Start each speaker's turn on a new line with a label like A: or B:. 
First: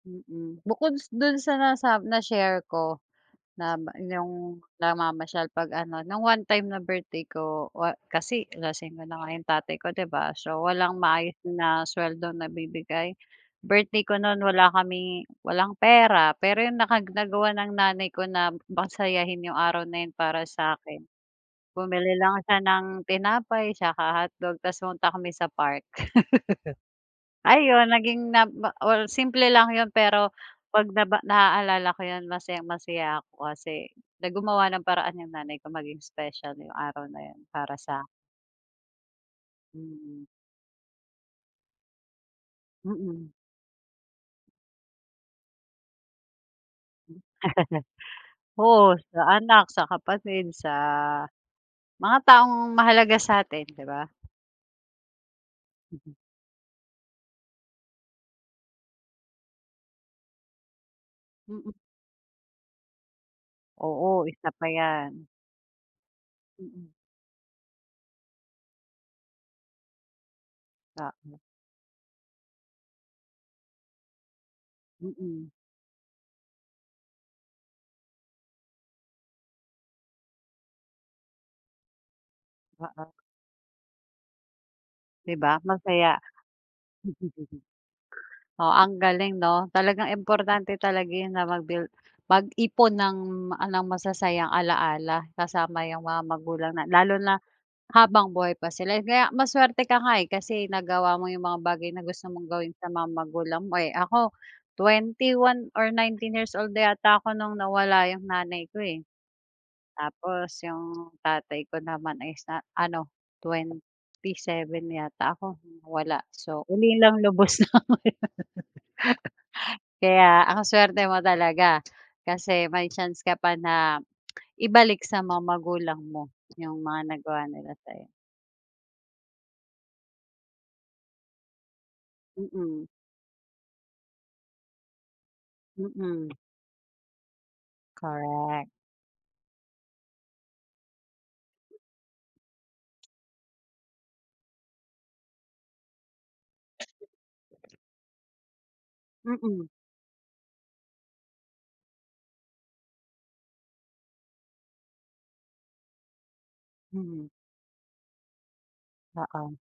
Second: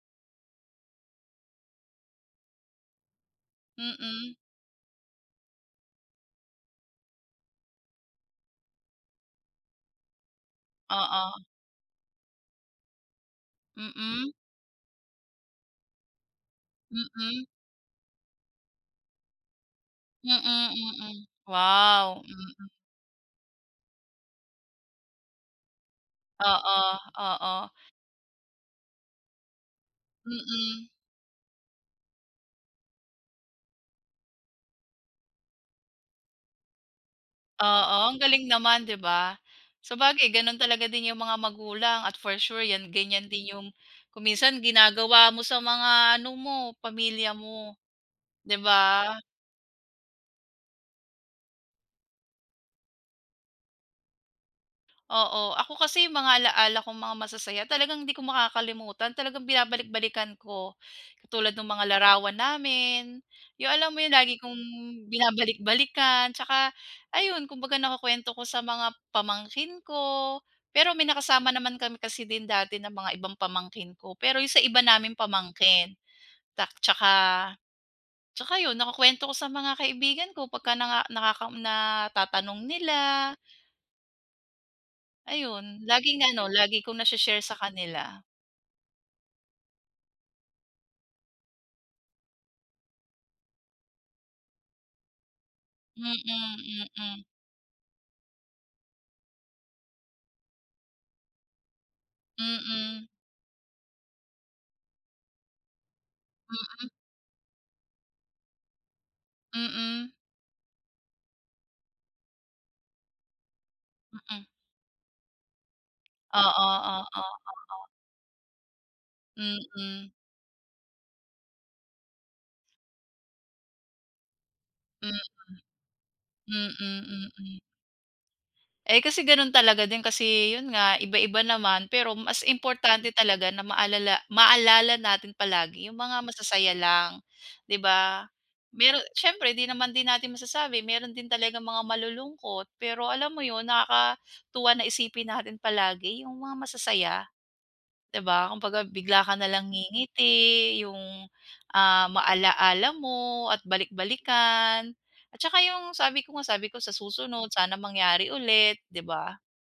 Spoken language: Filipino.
A: Mm. Bukod s 'don sa nasa na-share ko na
B: Mm.
A: 'yong namamasyal 'pag ano, nung one time na birthday ko, wa kasi lasingero na nga tatay ko, 'di ba? So, walang maayos
B: Oo.
A: na suweldong nabibigay. Birthday ko
B: Mm.
A: no'n wala kaming walang pera, pero 'yong
B: Mm.
A: nagawa ng nanay ko na pasayahin 'yong araw na 'yon
B: Mm,
A: para sa'kin.
B: mm.
A: Bumili
B: Wow!
A: lang siya
B: Mm.
A: ng tinapay tsaka hotdog tapos pumunta kami sa park.
B: Oo, oo.
A: Ayun naging na or simple lang yun, pero
B: Mm.
A: 'pag naba naaalala ko yun masayang-masaya ako kasi na gumawa ng paraan yung nanay ko maging special yung araw na yun para
B: Oo,
A: sa'kin.
B: ang galing naman, 'di ba?
A: Mm.
B: Sabagay gano'n talaga din 'yong mga magulang at for sure 'yan ganyan
A: Mm.
B: din 'yong kung minsan ginagawa mo sa mga ano mo,
A: M
B: pamilya mo, 'di
A: oo.
B: ba?
A: Sa anak, sa kapatid, sa mga taong mahalaga sa'tin, 'di ba?
B: Oo. Ako kasi
A: Mhm.
B: mga alaala kong mga masasaya talagang hindi ko makakalimutan, talagang binabalik-balikan ko. Katulad nung
A: Mm.
B: mga larawan namin, yung alam mo yun,
A: Oo,
B: lagi
A: isa
B: kong
A: pa 'yan.
B: binabalik-balikan. Tsaka
A: Mm.
B: ayun, kumbaga nakukuwento ko sa mga pamangkin ko. Pero may
A: Oo.
B: nakasama naman kami kasi din dati ng mga ibang pamangkin ko, pero yung sa iba naming
A: Mm.
B: pamangkin. Tak tsaka tsaka yun nakukuwento ko sa mga kaibigan ko pagka naka natatanong
A: Oo.
B: nila.
A: 'Di ba
B: Ayun,
A: masaya?
B: laging ano, lagi kong nashe-share sa kanila.
A: Oo, ang galing 'no? Talagang importante talaga 'yon na mag-build mag-ipon ng ala masasayang alaala kasama yung mga
B: Mm,
A: magulang na lalo
B: mm.
A: na habang buhay pa sila. Kaya masuwerte ka nga, eh, kasi nagawa mo yung mga bagay na gusto mong gawin sa
B: Mm.
A: mga magulang mo. Eh, ako twenty one or nineteen years old
B: Mm.
A: yata ako nung nawala yung nanay ko eh.
B: Mm.
A: Tapos yung tatay ko naman ay sa ano, twenty
B: Mm.
A: seven yata ako? Wala.
B: Oo,
A: So,
B: oo,
A: ulilang
B: oo.
A: lubos na.
B: Mm.
A: Kaya ang suwerte mo talaga kasi may chance ka pa na ibalik
B: Mm.
A: sa mga magulang mo yung mga
B: Mm,
A: nagawa
B: mm.
A: nila sa'yo.
B: Eh, kasi gano'n talaga din kasi 'yon nga iba-iba naman, pero mas
A: Mm.
B: importante talaga na maalala maalala natin palagi 'yong mga
A: Mm.
B: masasaya lang, 'di ba?
A: Correct.
B: Meron siyempre 'di naman din natin masasabi, meron din talagang mga malulungkot. Pero alam mo 'yon, nakakatuwa na isipin natin palagi yung mga masasaya, 'di ba? Kumbaga, bigla ka
A: Mm.
B: nalang ngingiti, yung, ah, maala-ala mo at balik-balikan. At tsaka yung sabi ko nga, sabi ko sa
A: Mhm.
B: susunod sana mangyari ulit, 'di ba?
A: Oo.